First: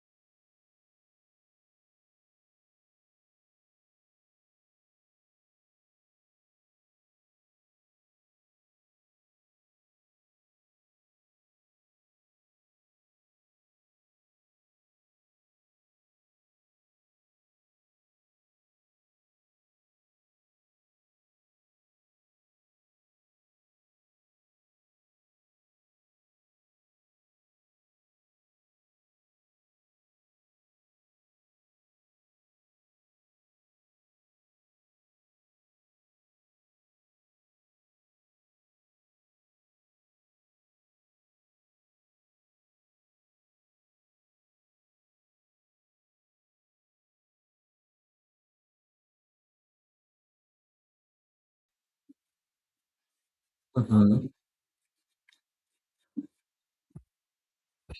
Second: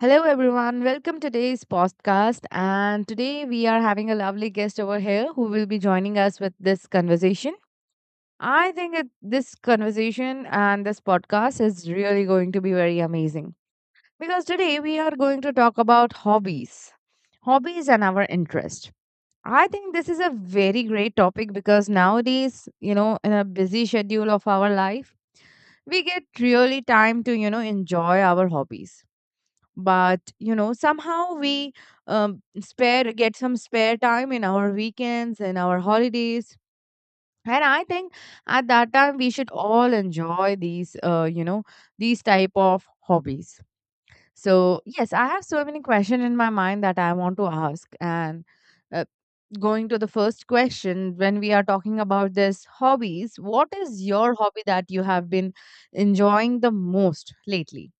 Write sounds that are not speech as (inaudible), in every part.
Hello, everyone. Welcome to today's podcast. And today we are having a lovely guest over here who will be joining us with this conversation. I think this conversation and this podcast is really going to be very amazing because today we are going to talk about hobbies, hobbies and our interest. I think this is a very great topic because nowadays, you know, in a busy schedule of our life, we get really time to, you know, enjoy our hobbies but you know somehow we spare get some spare time in our weekends and our holidays, and I think at that time we should all enjoy these these type of hobbies. So yes, I have so many questions in my mind that I want to ask, and uh, going to the first question, when we are talking about this hobbies, what is Mhm. your hobby that you have been enjoying the most lately?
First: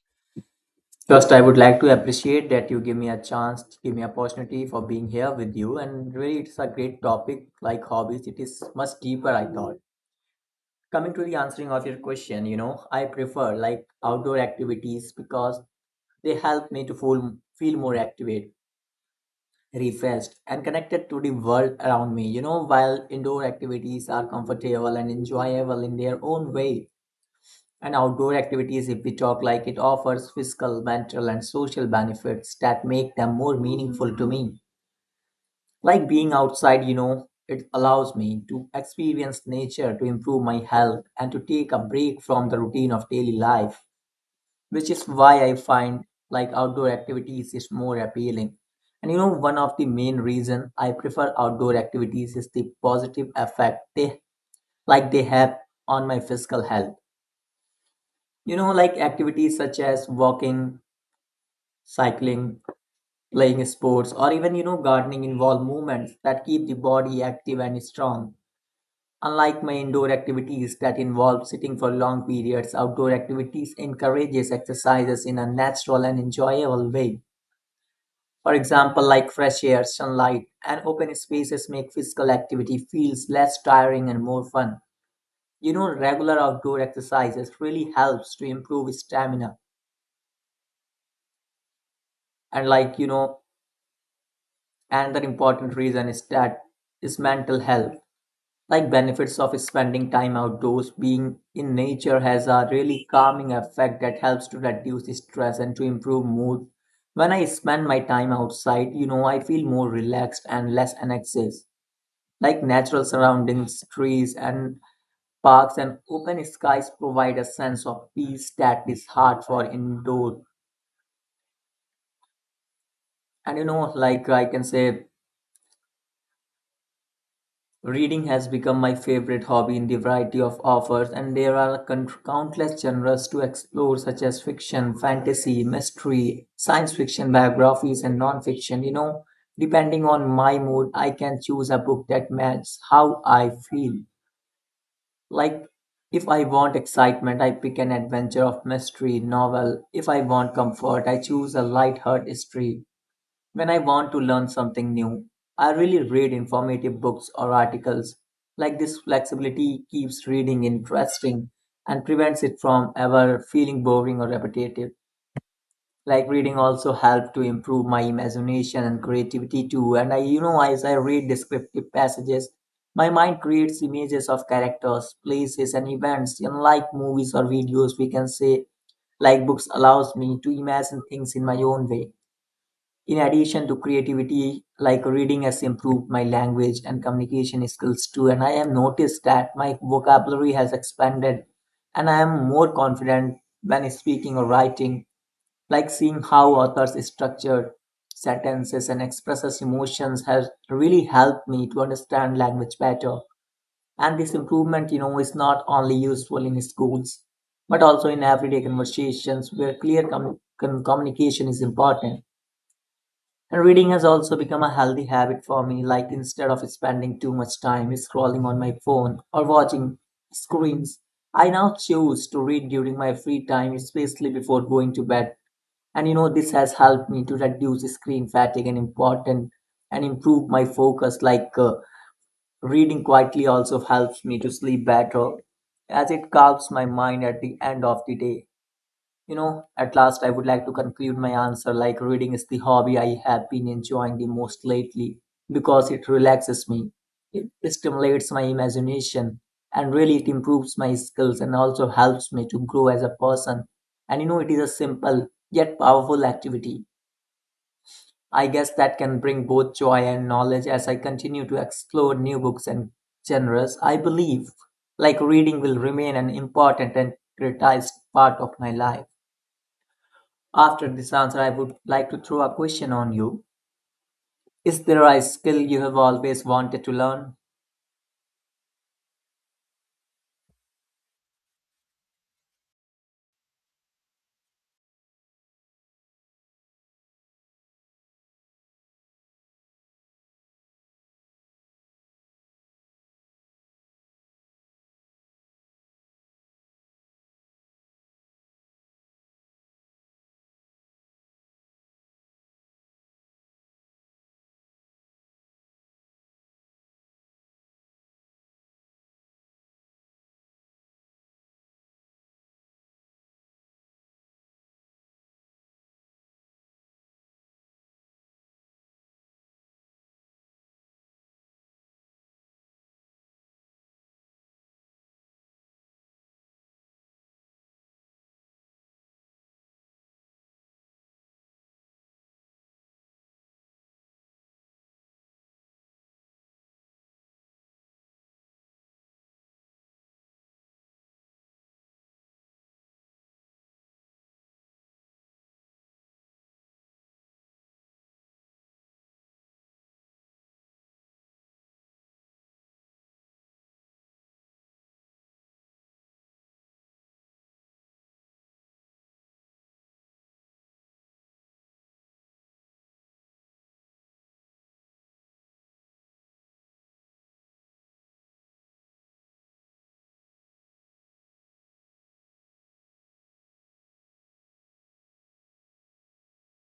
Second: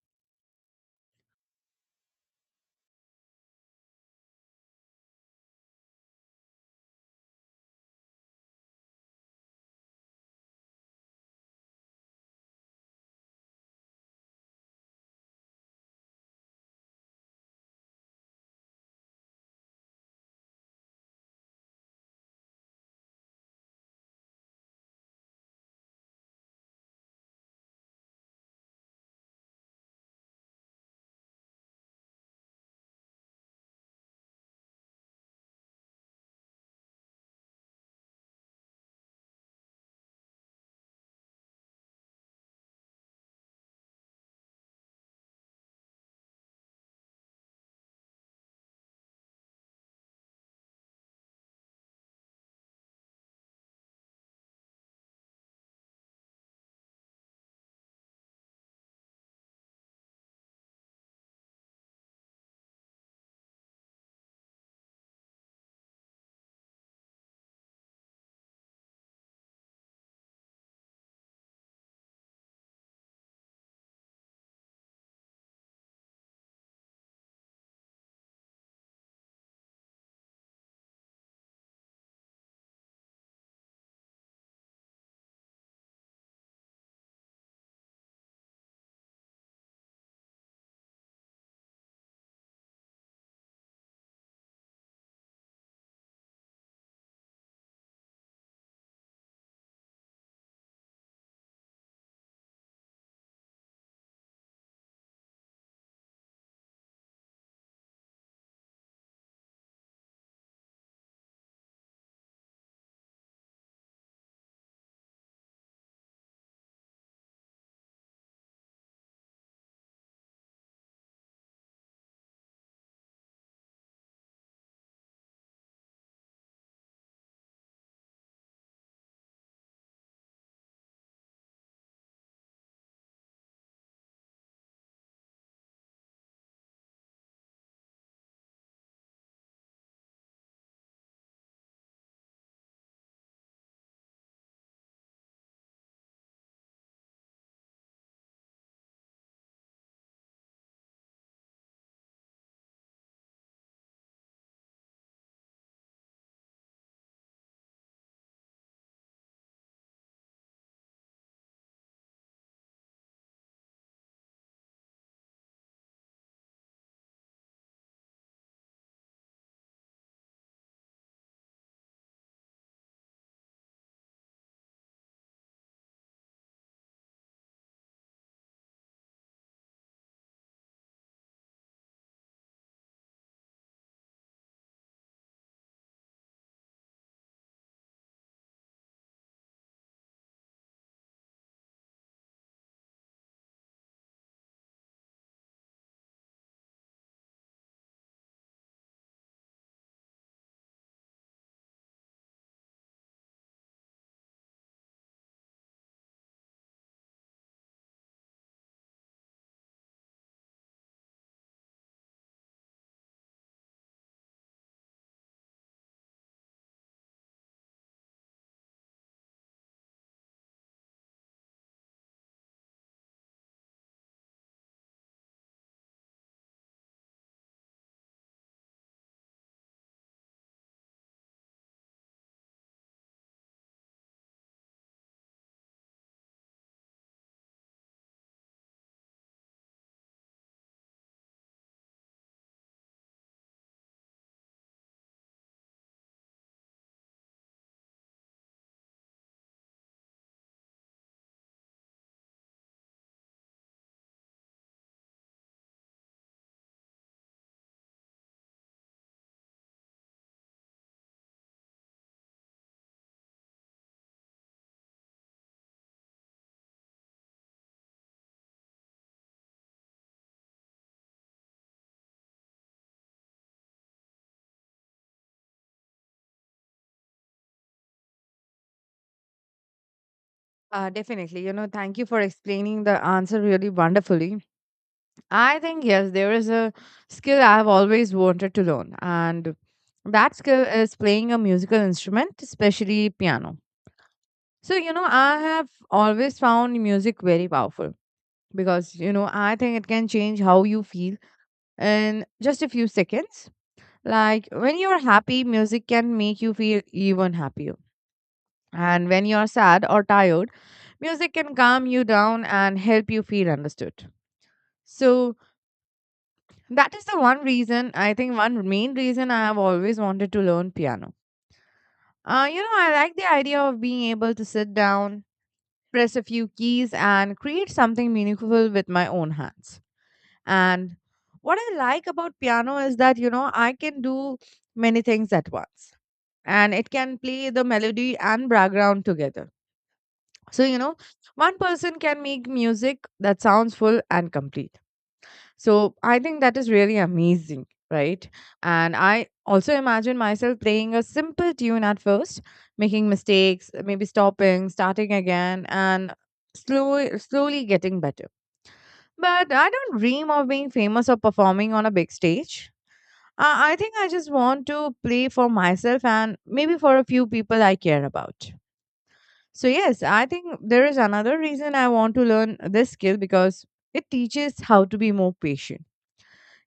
First, I would like to appreciate that you give me a chance, give me opportunity for being here with you. And really, it's a great topic like hobbies. It is much deeper, I thought. Coming to the answering of your question, you know, I prefer like outdoor activities because they help me to feel more activate, refreshed, and connected to the world around me. You know, while indoor activities are comfortable and enjoyable in their own way, and outdoor activities, if we talk like it, offers physical, mental, and social benefits that make them more meaningful to me. Like being outside, you know, it allows me to experience nature, to improve my health, and to take a break from the routine of daily life, which is why I find like outdoor activities is more appealing. And you know, one of the main reason I prefer outdoor activities is the positive effect they have on my physical health. You know, like activities such as walking, cycling, playing sports, or even you know gardening involve movements that keep the body active and strong. Unlike my indoor activities that involve sitting for long periods, outdoor activities encourages exercises in a natural and enjoyable way. For example, like fresh air, sunlight, and open spaces make physical activity feels less tiring and more fun. You know, regular outdoor exercises really helps to improve stamina. And like, you know, another important reason is that is mental health. Like benefits of spending time outdoors, being in nature has a really calming effect that helps to reduce stress and to improve mood. When I spend my time outside, you know, I feel more relaxed and less anxious. Like natural surroundings, trees and parks and open skies, provide a sense of peace that is hard for indoor. And you know, like I can say reading has become my favorite hobby in the variety of offers, and there are countless genres to explore, such as fiction, fantasy, mystery, science fiction, biographies, and non fiction. You know, depending on my mood, I can choose a book that matches how I feel. Like, if I want excitement, I pick an adventure of mystery novel. If I want comfort, I choose a light-hearted history. When I want to learn something new, I really read informative books or articles. Like this flexibility keeps reading interesting and prevents it from ever feeling boring or repetitive. Like reading also helped to improve my imagination and creativity too. And I, you know, as I read descriptive passages, my mind creates images of characters, places, and events. Unlike movies or videos, we can say like books allows me to imagine things in my own way. In addition to creativity, like reading has improved my language and communication skills too, and I have noticed that my vocabulary has expanded and I am more confident when speaking or writing. Like seeing how authors structure sentences and expresses emotions has really helped me to understand language better. And this improvement, you know, is not only useful in schools, but also in everyday conversations where clear communication is important. And reading has also become a healthy habit for me, like instead of spending too much time scrolling on my phone or watching screens, I now choose to read during my free time, especially before going to bed. And you know, this has helped me to reduce screen fatigue and important and improve my focus. Like reading quietly also helps me to sleep better as it calms my mind at the end of the day. You know, at last I would like to conclude my answer like reading is the hobby I have been enjoying the most lately because it relaxes me, it stimulates my imagination, and really it improves my skills and also helps me to grow as a person. And you know, it is a simple yet powerful activity. I guess that can bring both joy and knowledge as I continue to explore new books and genres. I believe like reading will remain an important and prioritized part of my life. After this answer, I would like to throw a question on you. Is there a skill you have always wanted to learn? Definitely. You know, thank you for explaining the answer really wonderfully. I think, yes, there is a skill I've always wanted to learn, and that skill is playing a musical instrument, especially piano. So, you know, I have always found music very powerful because, you know, I think it can change how you feel in just a few seconds. Like when you're happy, music can make you feel even happier. And when you're sad or tired, music can calm you down and help you feel understood. So, that is the one reason, I think, one main reason I have always wanted to learn piano. You know, I like the idea of being able to sit down, press a few keys, and create something meaningful with my own hands. And what I like about piano is that, you know, I can do many things at once, and it can play the melody and background together. So, you know, one person can make music that sounds full and complete. So I think that is really amazing, right? And I also imagine myself playing a simple tune at first, making mistakes, maybe stopping, starting again, and slowly, slowly getting better. But I don't dream of being famous or performing on a big stage. I think I just want to play for myself and maybe for a few people I care about. So, yes, I think there is another reason I want to learn this skill because it teaches how to be more patient.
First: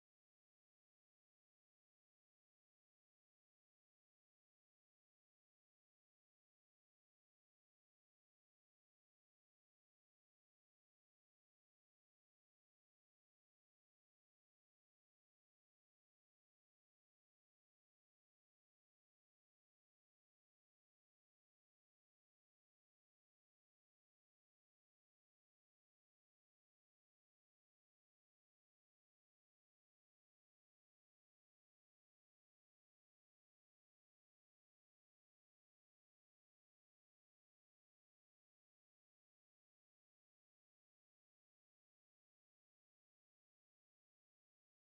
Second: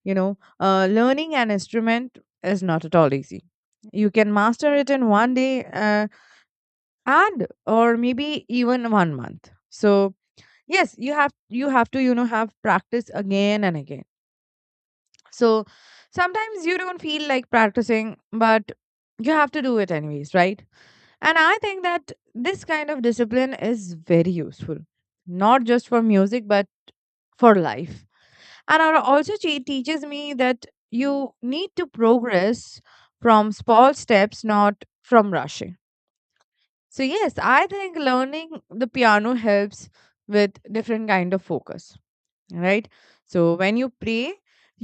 You know, learning an instrument is not at all easy. You can master it in one day, and or maybe even one month. So yes, you have to, you know, have practice again and again. So sometimes you don't feel like practicing, but you have to do it anyways, right? And I think that this kind of discipline is very useful, not just for music, but for life, and teaches me that you need to progress from small steps, not from rushing. So yes, I think learning the piano helps with different kind of focus, right? So when you pray,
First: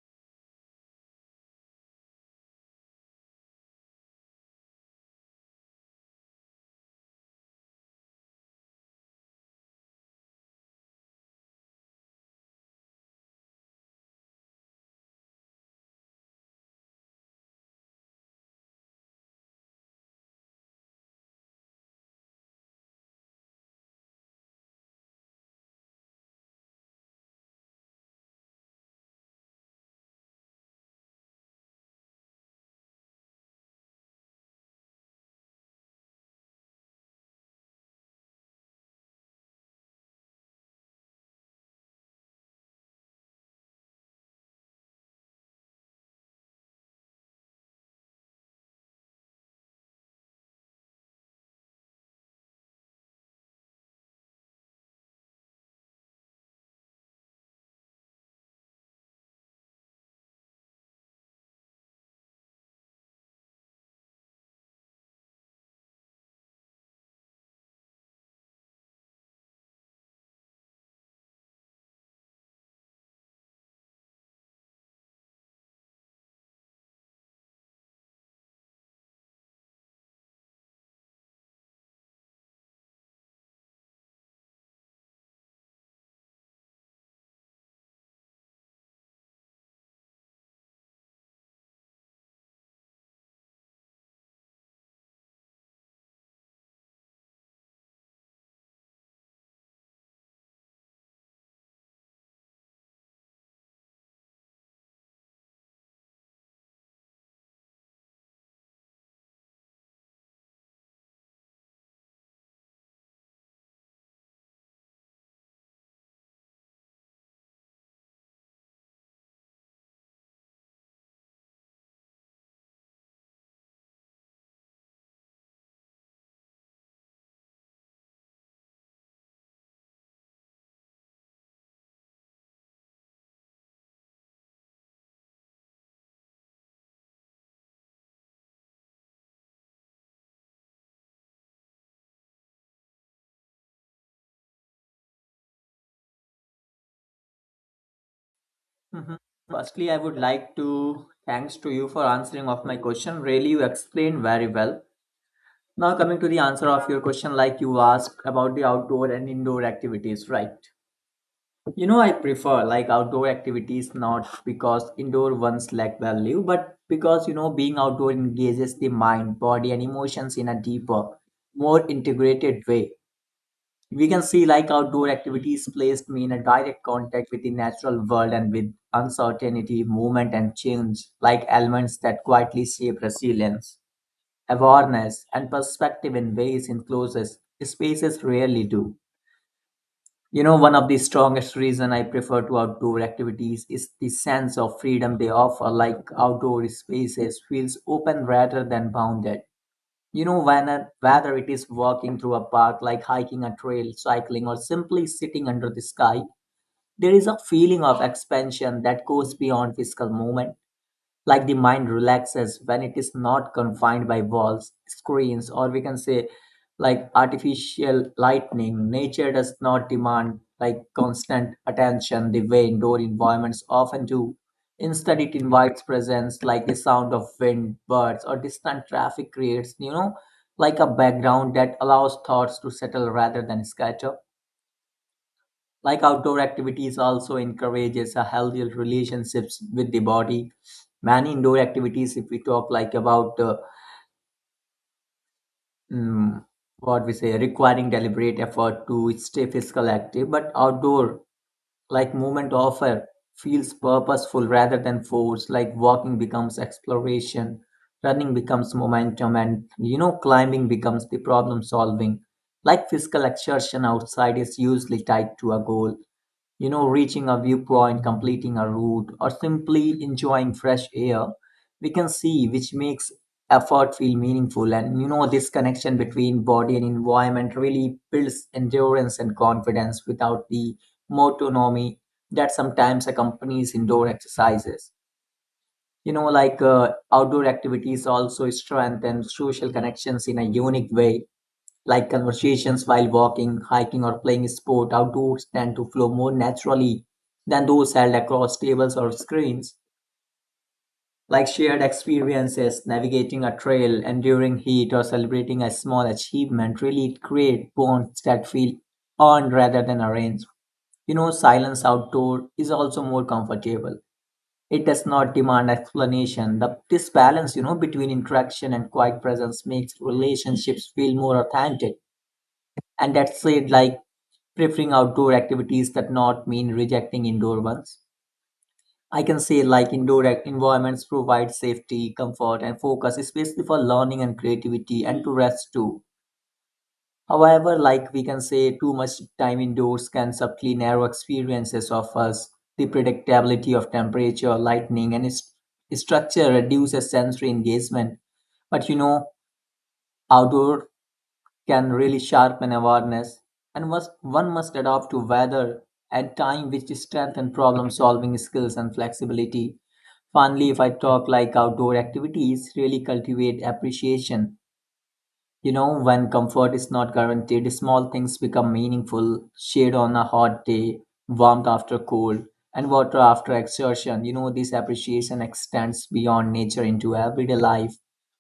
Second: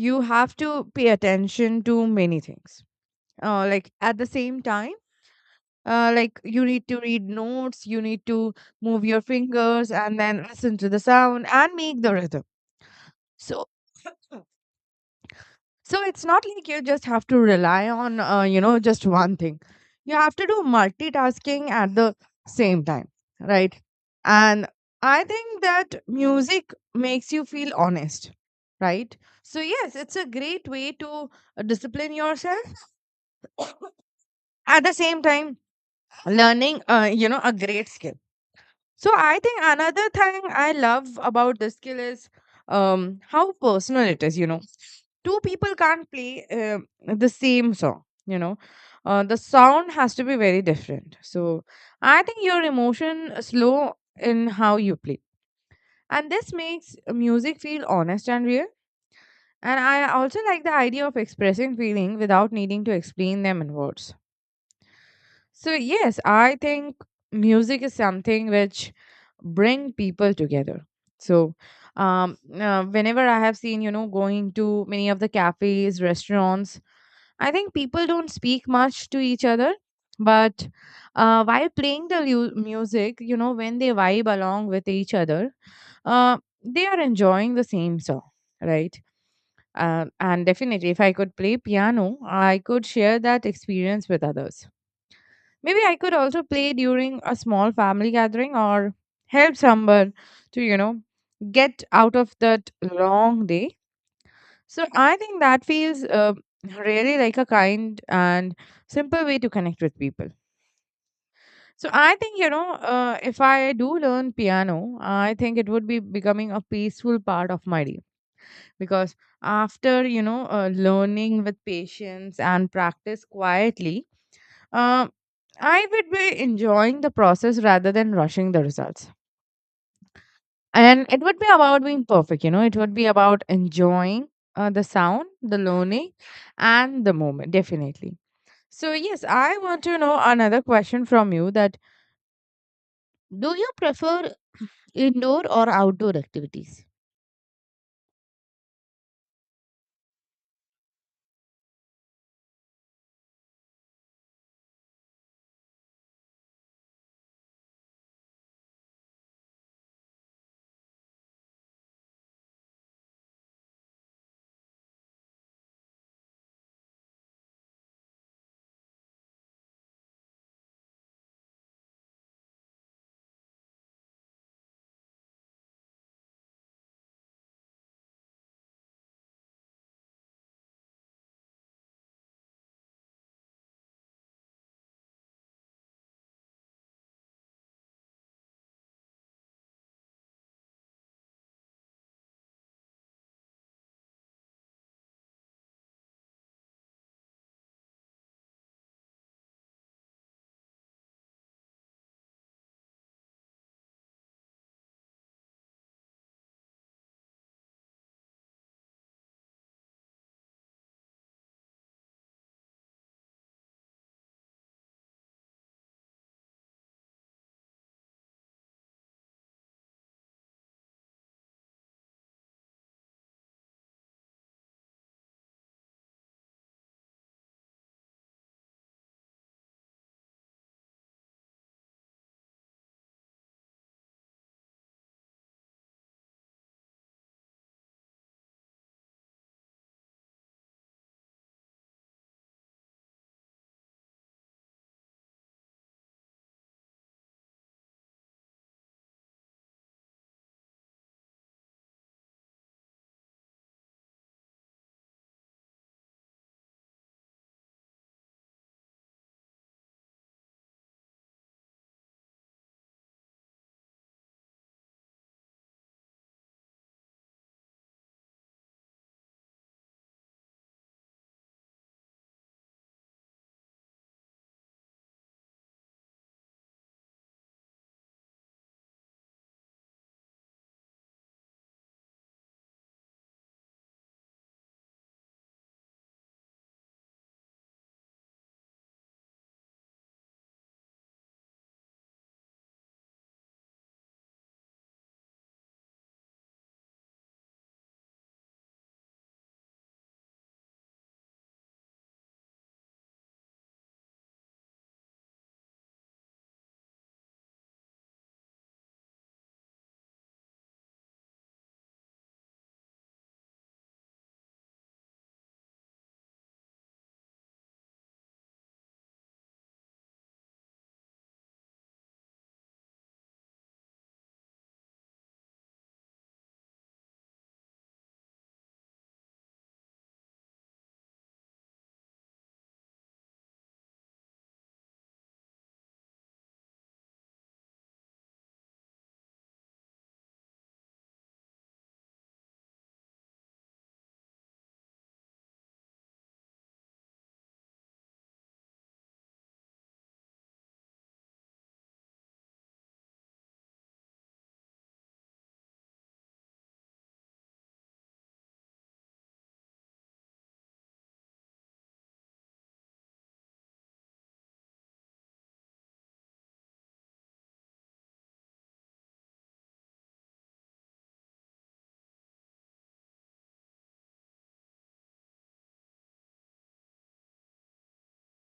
you have to pay attention to many things, like at the same time. Like, you need to read notes, you need to move your fingers and then listen to the sound and make the rhythm. So So it's not like you just have to rely on, just one thing. You have to do multitasking at the same time, right? And I think that music makes you feel honest, right? So, yes, it's a great way to discipline yourself, at the same time learning, a great skill. So, I think another thing I love about this skill is how personal it is. You know, two people can't play the same song, you know. Uh, the sound has to be very different, so I think your emotion slow in how you play, and this makes music feel honest and real. And I also like the idea of expressing feeling without needing to explain them in words. So yes, I think music is something which bring people together. So whenever I have seen, you know, going to many of the cafes, restaurants, I think people don't speak much to each other, but while playing the music, you know, when they vibe along with each other, uh, they are enjoying the same song, right? And definitely, if I could play piano, I could share that experience with others. Maybe I could also play during a small family gathering or help someone to, you know, get out of that long day. So I think that feels really like a kind and simple way to connect with people. So I think, you know, if I do learn piano, I think it would be becoming a peaceful part of my day because after, you know, learning with patience and practice quietly, Um, I would be enjoying the process rather than rushing the results. And it would be about being perfect, you know, it would be about enjoying the sound, the learning, and the moment, definitely. So, yes, I want to know another question from you that: do you prefer indoor or outdoor activities? Mhm. Firstly, I would like to thanks to you for answering of my question. Really, you explained very well. Now coming to the answer of your question, like you asked about the outdoor and indoor activities, right? You know, I prefer like outdoor activities not because indoor ones lack value, but because you know being outdoor engages the mind, body, and emotions in a deeper, more integrated way. We can see like outdoor activities placed me in a direct contact with the natural world and with uncertainty, movement, and change, like elements that quietly shape resilience, awareness, and perspective in ways enclosures spaces rarely do. You know, one of the strongest reasons I prefer to outdoor activities is the sense of freedom they offer, like outdoor spaces feels open rather than bounded. You know, whether it is walking through a park, like hiking a trail, cycling, or simply sitting under the sky, there is a feeling of expansion that goes beyond physical movement. Like the mind relaxes when it is not confined by walls, screens, or we can say like artificial lightning. Nature does not demand like constant attention the way indoor environments often do. Instead it invites presence. Like the sound of wind, birds, or distant traffic creates, you know, like a background that allows thoughts to settle rather than scatter. Like outdoor activities also encourages a healthier relationships with the body. Many indoor activities, if we talk like about mm, what we say, requiring deliberate effort to stay physical active, but outdoor like movement offer feels purposeful rather than force. Like walking becomes exploration, running becomes momentum, and you know, climbing becomes the problem solving. Like physical exertion outside is usually tied to a goal, you know, reaching a viewpoint, completing a route, or simply enjoying fresh air, we can see, which makes effort feel meaningful. And you know, this connection between body and environment really builds endurance and confidence without the autonomy that sometimes accompanies indoor exercises. You know, like outdoor activities also strengthen social connections in a unique way. Like conversations while walking, hiking, or playing sport outdoors tend to flow more naturally than those held across tables or screens. Like shared experiences, navigating a trail, enduring heat, or celebrating a small achievement really create bonds that feel earned rather than arranged. You know, silence outdoor is also more comfortable. It does not demand explanation. This balance, you know, between interaction and quiet presence makes relationships feel more authentic. And that's it, like preferring outdoor activities that not mean rejecting indoor ones. I can say like indoor environments provide safety, comfort, and focus, especially for learning and creativity, and to rest too. However, like we can say, too much time indoors can subtly narrow experiences of us. The predictability of temperature, lightning, and its structure reduces sensory engagement. But you know, outdoor can really sharpen awareness, and must, one must adapt to weather and time, which strengthen problem solving skills and flexibility. Finally, if I talk like outdoor activities, really cultivate appreciation, you know, when comfort is not guaranteed, small things become meaningful. Shade on a hot day, warmth after cold, and water after exertion. You know, this appreciation extends beyond nature into everyday life,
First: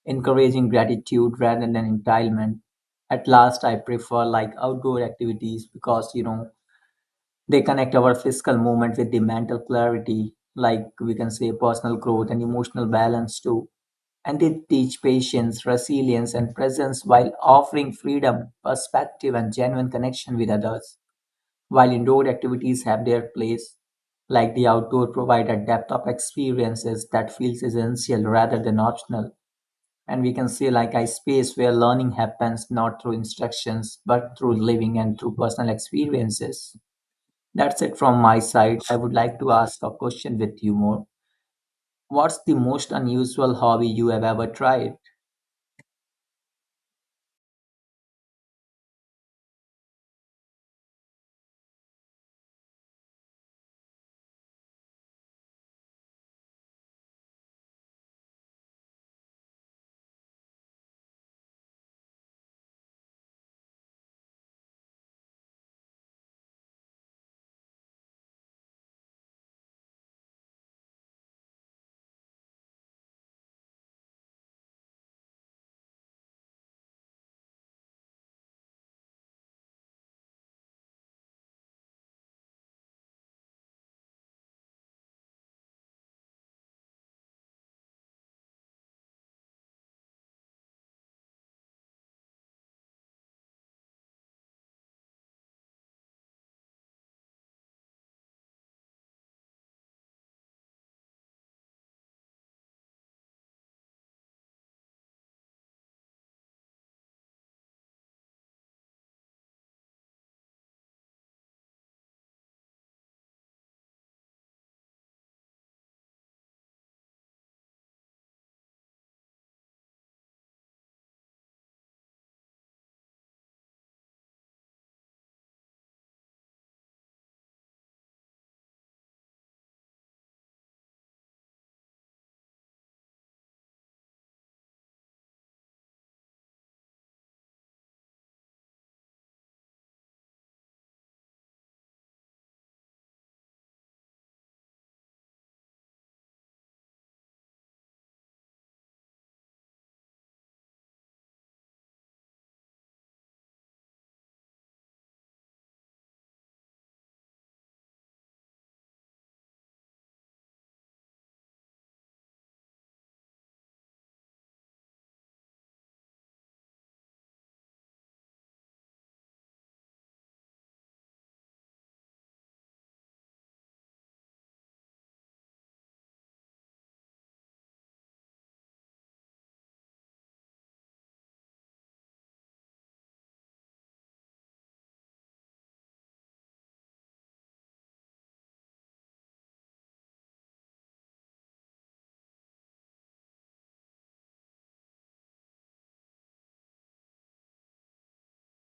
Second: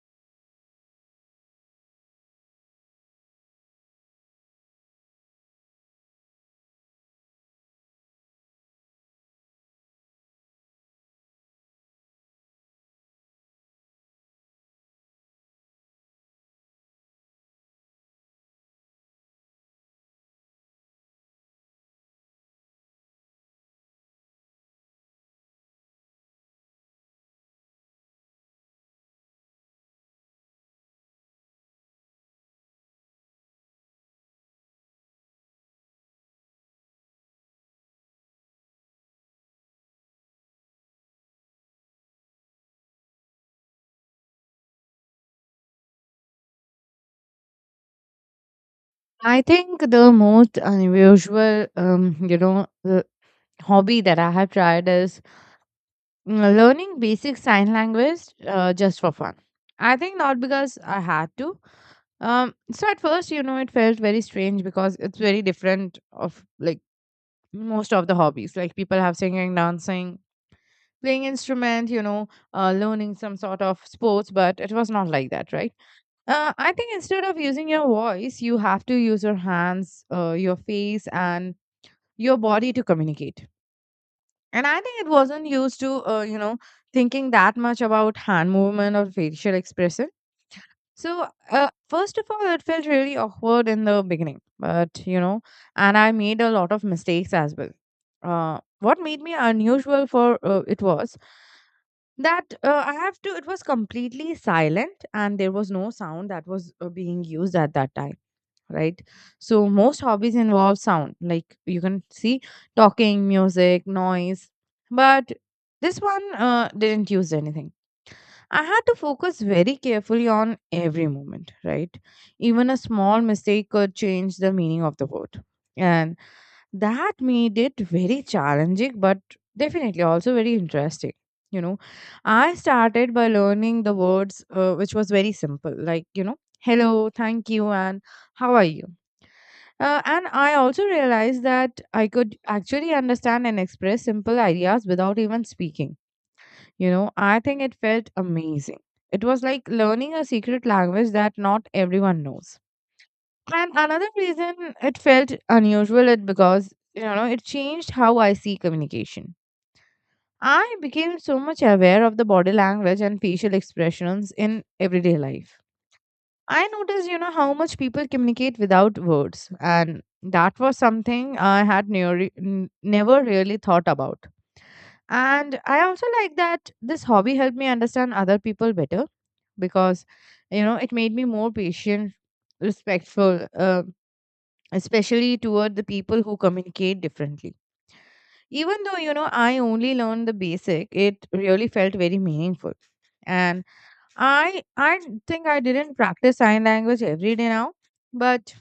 encouraging gratitude rather than entitlement. At last, I prefer like outdoor activities because, you know, they connect our physical movement with the mental clarity, like we can say personal growth and emotional balance too, and they teach patience, resilience, and presence while offering freedom, perspective, and genuine connection with others. While indoor activities have their place, like the outdoor provide a depth of experiences that feels essential rather than optional. And we can see like a space where learning happens not through instructions but through living and through personal experiences. That's it from my side. I would like to ask a question with you more. What's the most unusual hobby you have ever tried? I think the most unusual, the hobby that I have tried is learning basic sign language, just for fun. I think not because I had to. So at first, you know, it felt very strange because it's very different of like most of the hobbies. Like people have singing, dancing, playing instrument, you know, learning some sort of sports, but it was not like that, right? I think instead of using your voice, you have to use your hands, your face, and your body to communicate. And I think it wasn't used to, thinking that much about hand movement or facial expression. So, first of all, it felt really awkward in the beginning, but you know, and I made a lot of mistakes as well. What made me unusual for it was that I have to, it was completely silent and there was no sound that was being used at that time, right? So most hobbies involve sound, like you can see, talking, music, noise, but this one didn't use anything. I had to focus very carefully on every moment, right? Even a small mistake could change the meaning of the word, and that made it very challenging, but definitely also very interesting. You know, I started by learning the words, which was very simple, like, you know, hello, thank you, and how are you. And I also realized that I could actually understand and express simple ideas without even speaking. You know, I think it felt amazing. It was like learning a secret language that not everyone knows. And another reason it felt unusual it because you know it changed how I see communication. I became so much aware of the body language and facial expressions in everyday life. I noticed, you know, how much people communicate without words. And that was something I had never really thought about. And I also like that this hobby helped me understand other people better because, you know, it made me more patient, respectful, especially toward the people who communicate differently. Even though, you know, I only learned the basic, it really felt very meaningful. And I think I didn't practice sign language every day now, but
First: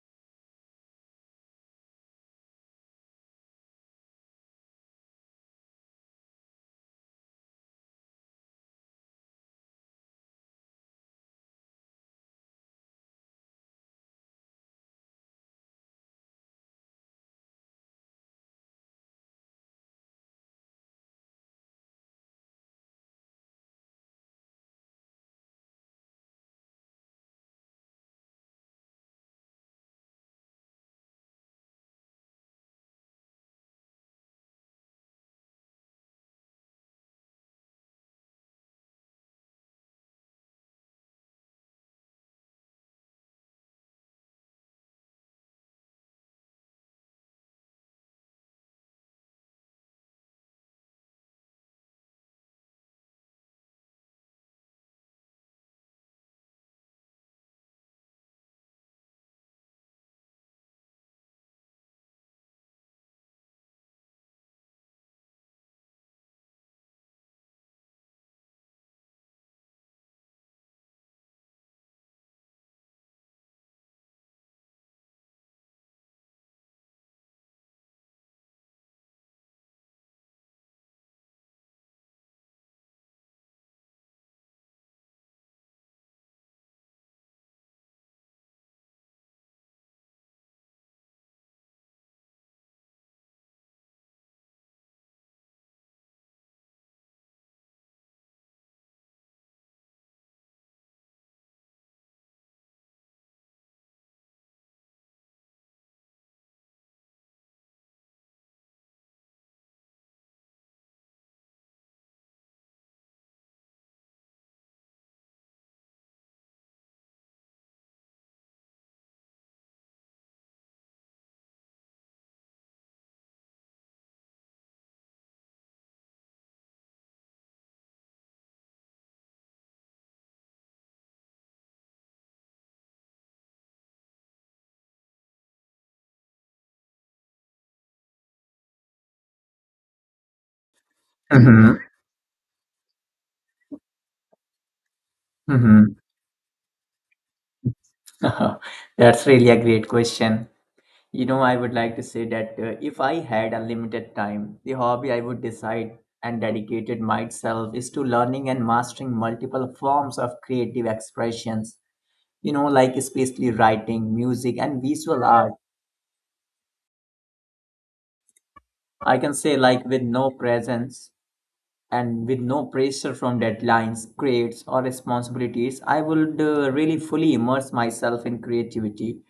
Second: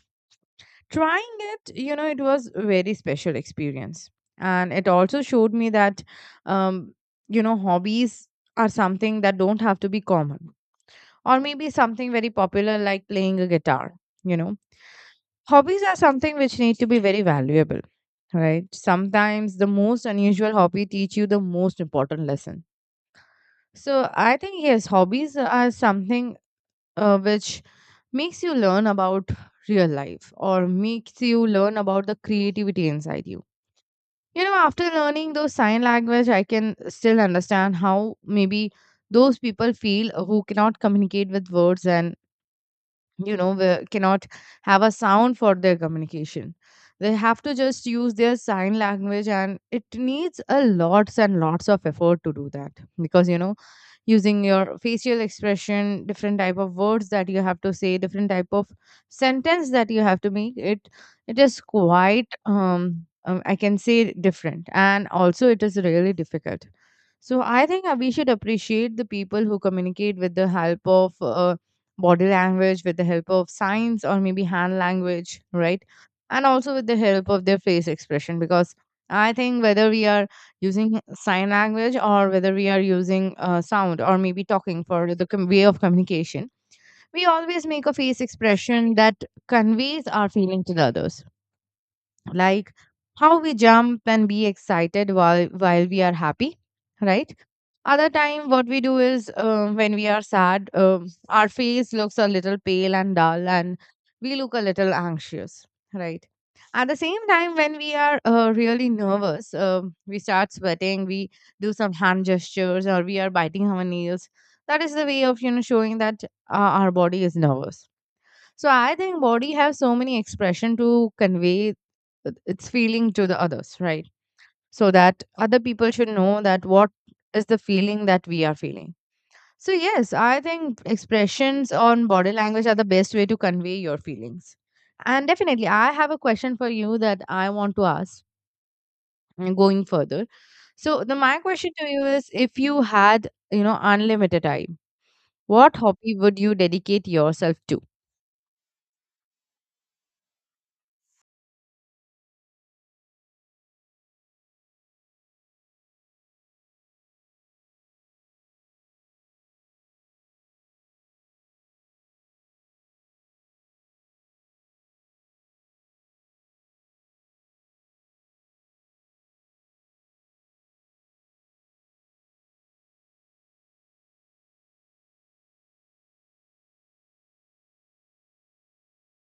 trying it, you know, it was a very special experience, and it also showed me that, um, you know, hobbies are something that don't have to be common, or maybe something very popular like playing a guitar. You know, hobbies are something which need to be very valuable, right? Sometimes the most unusual hobby teach you the most important lesson. So I think yes, hobbies are something which makes you learn about real life or makes you learn about the creativity inside you. You know, after learning those sign language, I can still understand how maybe those people feel who cannot communicate with words, and you know we cannot have a sound for their communication. They have to just use their sign language, and it needs a lots and lots of effort to do that because you know using your facial expression, different type of words that you have to say, different type of sentence that you have to make it, it is quite I can say different and also it is really difficult. So I think we should appreciate the people who communicate with the help of body language, with the help of signs, or maybe hand language, right? And also with the help of their face expression, because I think whether we are using sign language or whether we are using sound or maybe talking for the way of communication, we always make a face expression that conveys our feeling to the others, like how we jump and be excited while we are happy, right? Other time, what we do is when we are sad, our face looks a little pale and dull, and we look a little anxious, right? At the same time, when we are really nervous, we start sweating, we do some hand gestures, or we are biting our nails. That is the way of showing that our body is nervous. So I think body have so many expression to convey its feeling to the others, right? So that other people should know that what is the feeling that we are feeling. So, yes, I think expressions on body language are the best way to convey your feelings. And definitely, I have a question for you that I want to ask going further. So, the my question to Mm-hmm. you is if you had, you know, unlimited time, what Mm-hmm. hobby would you dedicate yourself to? (laughs) That's really a great question. You know, I would like to say that if I had unlimited time, the hobby I would decide and dedicated myself is to learning and mastering multiple forms of creative expressions. You know, like especially writing, music, and visual art. I can say like with no presence, and with no pressure from deadlines, grades, or responsibilities, I would really fully immerse myself in creativity,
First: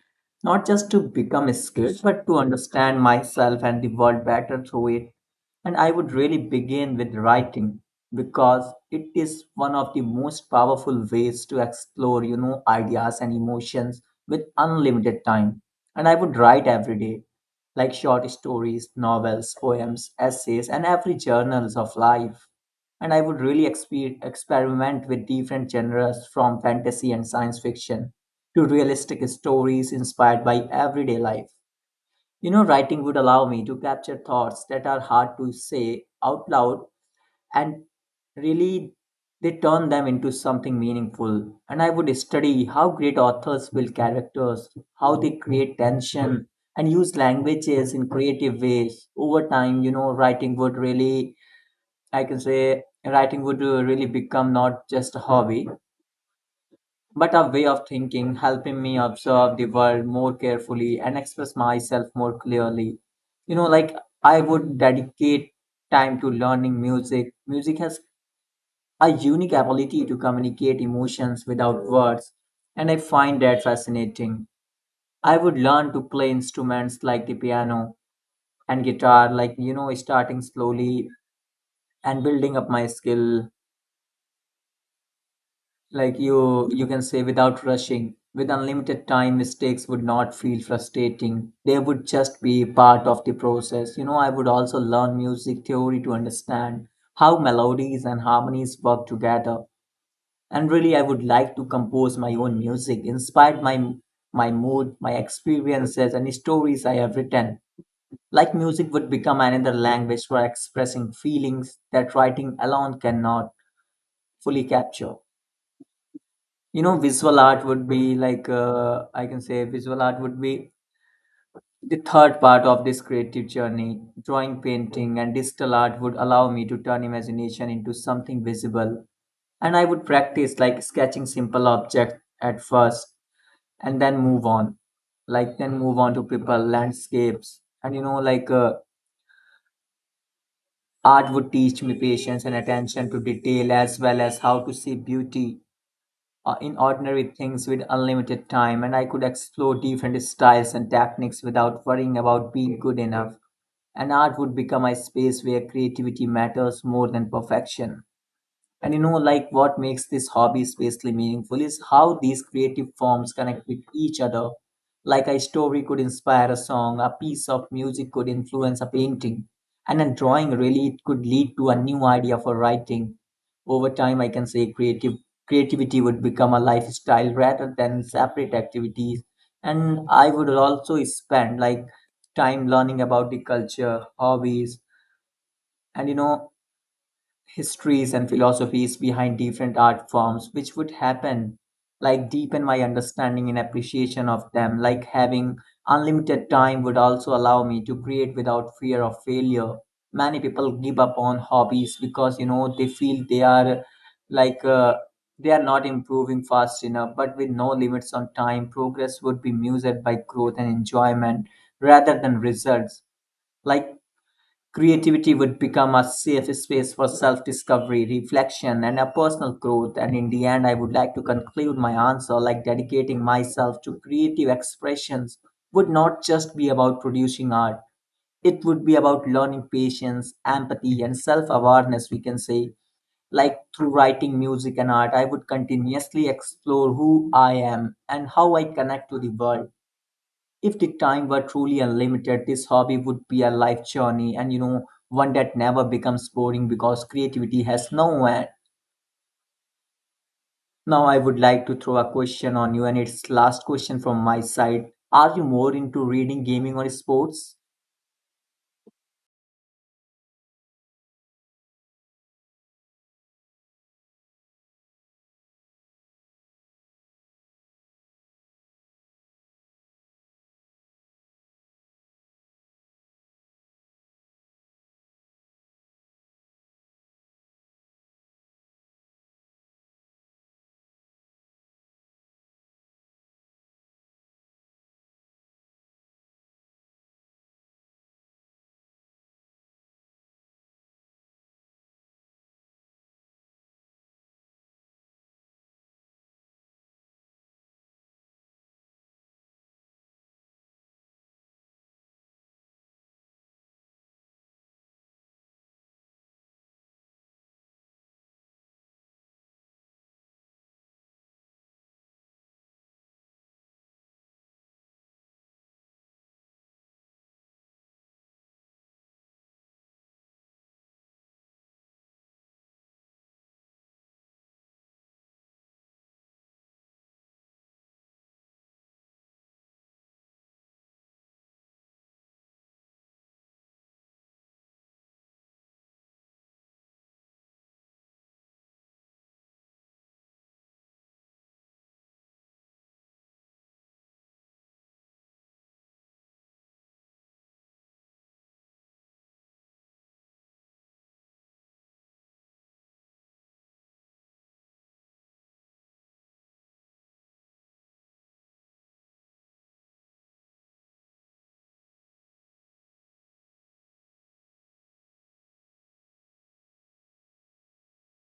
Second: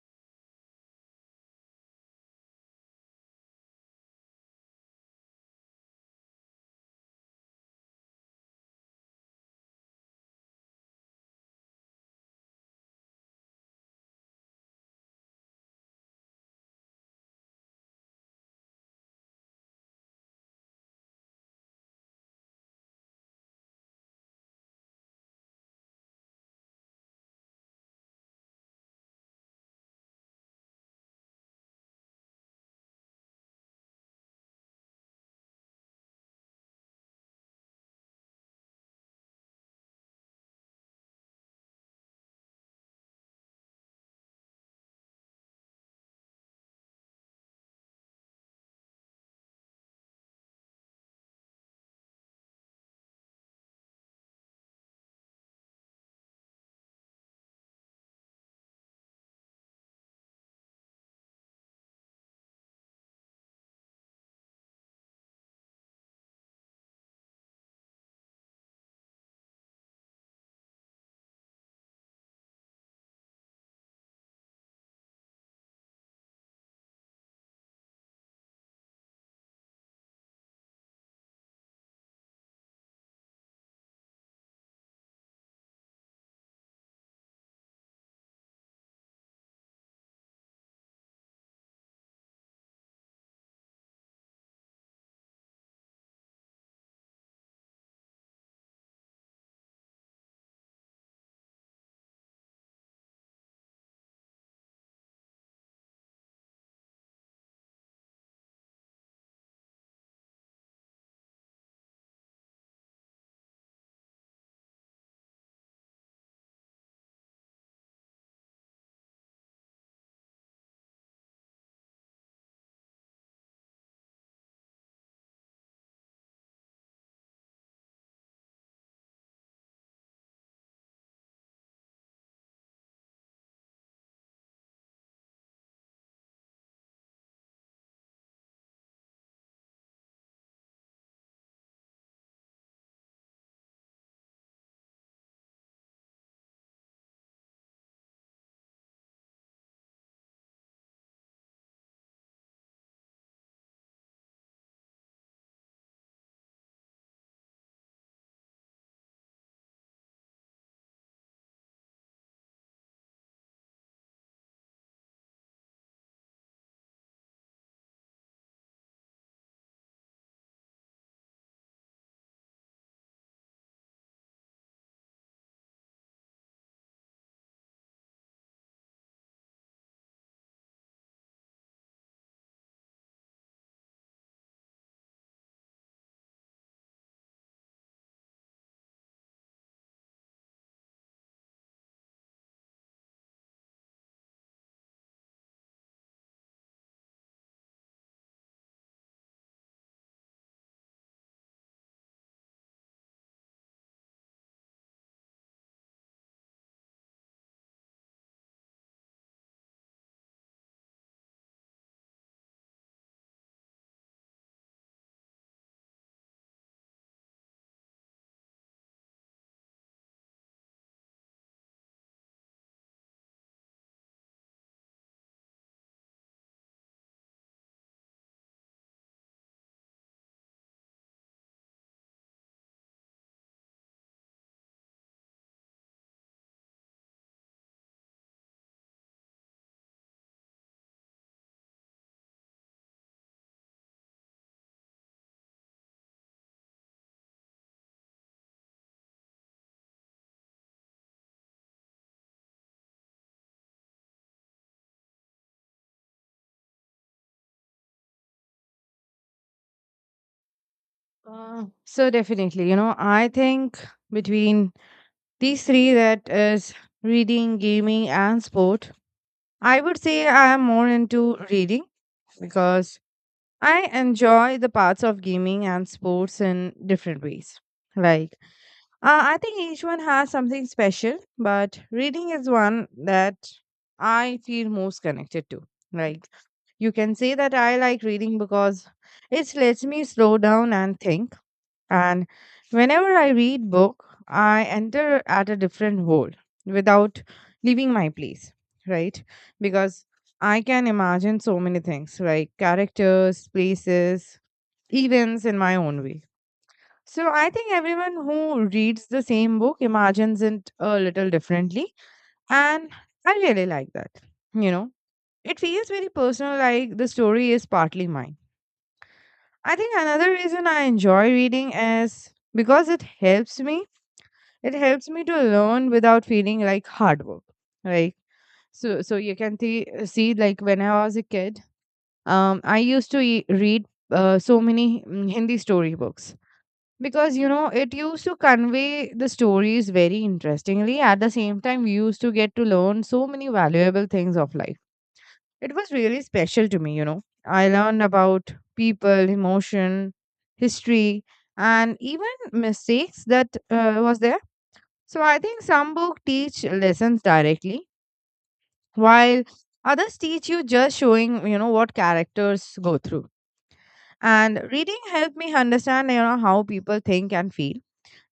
not just to become skilled, but to understand myself and the world better through it. And I would really begin with writing because it is one of the most powerful ways to explore, you know, ideas and emotions with unlimited time. And I would write every day, like short stories, novels, poems, essays, and every journals of life. And I would really experiment with different genres, from fantasy and science fiction to realistic stories inspired by everyday life. You know, writing would allow me to capture thoughts that are hard to say out loud and really, they turn them into something meaningful. And I would study how great authors build characters, how they create tension, and use languages in creative ways. Over time, you know, writing would really, I can say, writing would really become not just a hobby, but a way of thinking, helping me observe the world more carefully and express myself more clearly. You know, like, I would dedicate time to learning music. Music has a unique ability to communicate emotions without words, and I find that fascinating. I would learn to play instruments like the piano and guitar, like, you know, starting slowly and building up my skill, like you can say, without rushing. With unlimited time, mistakes would not feel frustrating. They would just be part of the process. You know, I would also learn music theory to understand how melodies and harmonies work together, and really, I would like to compose my own music inspired by my mood, my experiences, and stories I have written. Like, music would become another language for expressing feelings that writing alone cannot fully capture. You know, visual art would be like, I can say visual art would be the third part of this creative journey. Drawing, painting, and digital art would allow me to turn imagination into something visible, and I would practice like sketching simple objects at first, and then move on, to people, landscapes, and you know, like, art would teach me patience and attention to detail, as well as how to see beauty in ordinary things. With unlimited time, and I could explore different styles and techniques without worrying about being good enough, and art would become a space where creativity matters more than perfection. And you know, like, what makes this hobby especially meaningful is how these creative forms connect with each other. Like, a story could inspire a song, a piece of music could influence a painting, and a drawing, really, it could lead to a new idea for writing. Over time, I can say creative creativity would become a lifestyle rather than separate activities. And I would also spend like time learning about the culture, hobbies, and you know, histories and philosophies behind different art forms, which would, happen like, deepen my understanding and appreciation of them. Like, having unlimited time would also allow me to create without fear of failure. Many people give up on hobbies because, you know, they feel they are like, they are not improving fast enough, but with no limits on time, progress would be measured by growth and enjoyment rather than results. Like, creativity would become a safe space for self discovery, reflection, and a personal growth. And in the end, I would like to conclude my answer, like, dedicating myself to creative expressions would not just be about producing art, it would be about learning patience, empathy, and self awareness, we can say. Like, through writing, music, and art, I would continuously explore who I am and how I connect to the world. If the time were truly unlimited, this hobby would be a life journey, and you know, one that never becomes boring because creativity has no end. Now, I would like to throw a question on you, and it's last question from my side. Are you more into reading, gaming, or sports? So definitely, you know, I think between these three, that is reading, gaming, and sport, I would say I am more into reading because I enjoy the parts of gaming and sports in different ways. Like, I think each one has something special, but reading is one that I feel most connected to. Like, you can say that I like reading because it lets me slow down and think, and whenever I read book, I enter at a different world without leaving my place, right? Because I can imagine so many things, like characters, places, events in my own way. So I think everyone who reads the same book imagines it a little differently. And I really like that. You know, it feels very personal, like the story is partly mine. I think another reason I enjoy reading is because it helps me to learn without feeling like hard work, like so you can see like when I was a kid, I used to read so many Hindi storybooks because, you know, it used to convey the stories very interestingly. At the same time, we used to get to learn so many valuable things of life. It was really special to me. You know, I learned about people emotion, history, and even mistakes that was there. So I think some books teach lessons directly, while others teach you just showing, you know, what characters go through. And reading helped me understand, you know, how people think and feel.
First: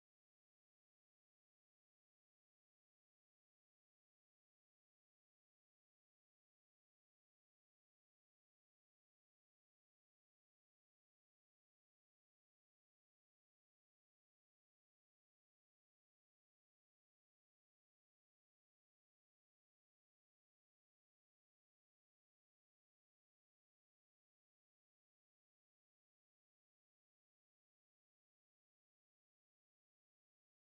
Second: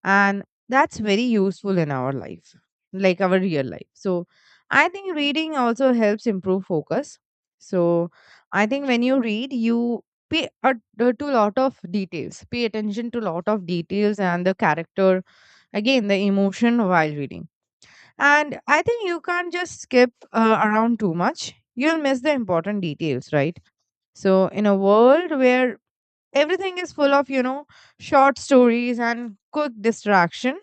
And that's very useful in our life, like our real life. So I think reading also helps improve focus. So I think when you read, you pay a, to a lot of details, pay attention to a lot of details and the character, again, the emotion while reading. And I think you can't just skip around too much. You'll miss the important details, right? So, in a world where everything is full of, you know, short stories and quick distraction,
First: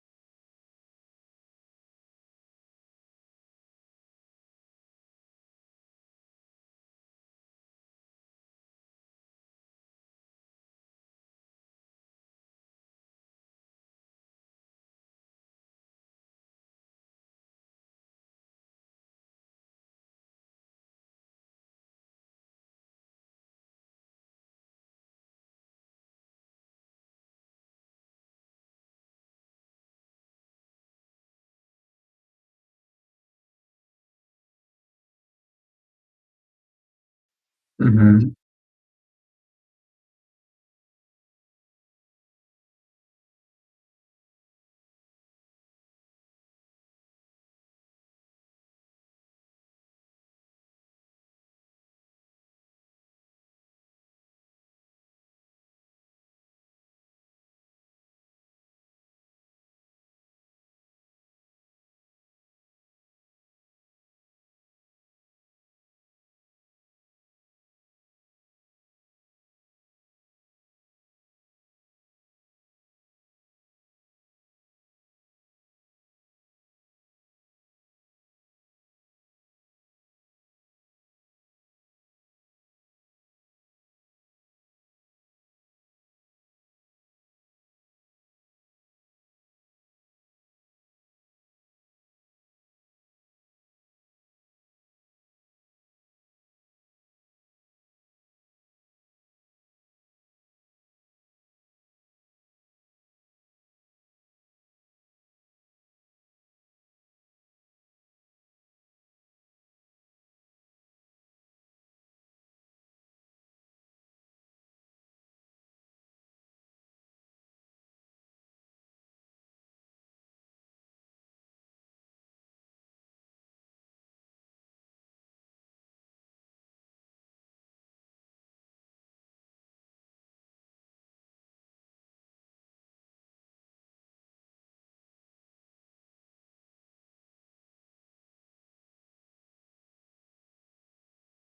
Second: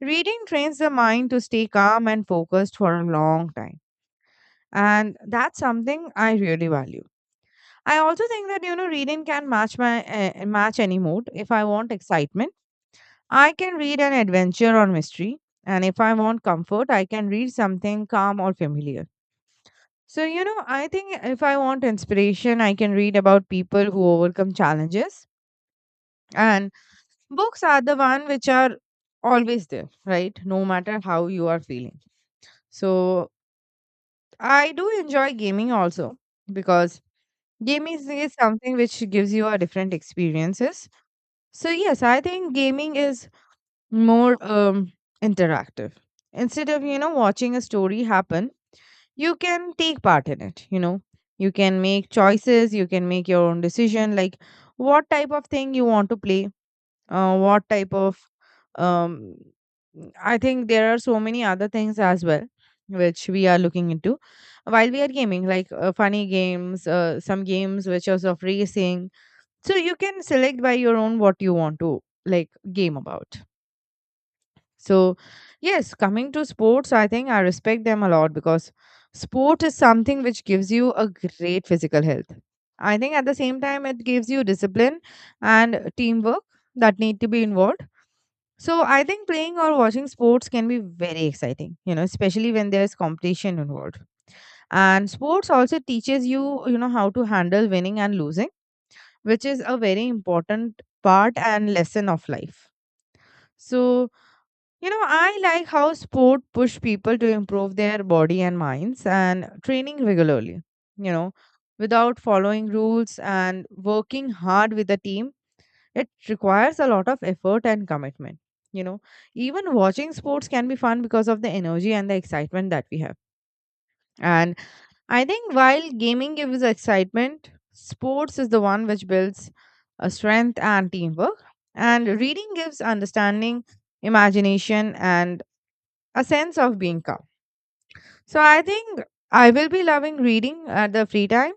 reading trains the mind to stay calm and focused for a long time. And that's something I really value. I also think that, you know, reading can match my match any mood. If I want excitement, I can read an adventure or mystery. And if I want comfort, I can read something calm or familiar. So, you know, I think if I want inspiration, I can read about people who overcome challenges. And books are the one which are always there, right? No matter how you are feeling. So, I do enjoy gaming also because gaming is Hmm. something which gives you a different experiences. So, yes, I think gaming is more interactive. Instead of, you know, watching a story happen, you can take part in it. You know, you can make choices, you can make your own decision, like what type of thing you want to play, what type of um I think there are so many other things as well which we are looking into while we are gaming, like funny games, some games which are of racing. So you can select by your own what you want to like game about. So, yes, coming to sports, I think I respect them a lot because sport is something which gives you a great physical health. I think at the same time, it gives you discipline and teamwork that need to be involved. So, I think playing or watching sports can be very exciting, you know, especially when there's competition involved. And sports also teaches you, you know, how to handle winning and losing, which is a very important part and lesson of life. So, you know, I like how sport push people to improve their body and minds and training regularly, you know, without following rules and working hard with a team. It requires a lot of effort and commitment. You know, even watching sports can be fun because of the energy and the excitement that we have. And I think while gaming gives excitement, sports is the one which builds a strength and teamwork. And reading gives understanding, imagination, and a sense of being calm. So I think I will be loving reading at the free time,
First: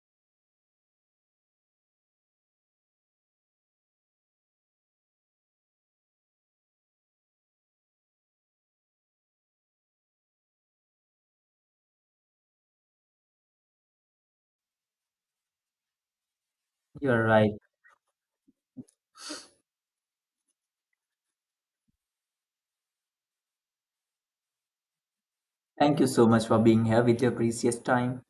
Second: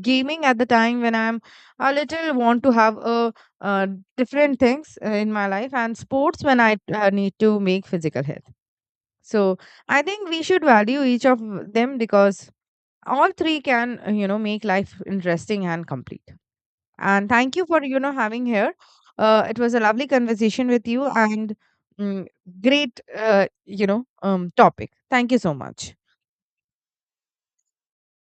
gaming at the time when I'm a little want to have a uh, different things in my life, and sports when I need to make physical health. So I think we should value each of them because all three can you know make life interesting and complete. You're And right. thank you for, you know, having here. It was a lovely conversation with you and mm, great you know topic. Thank you so much. Thank you so much for being here with your precious time.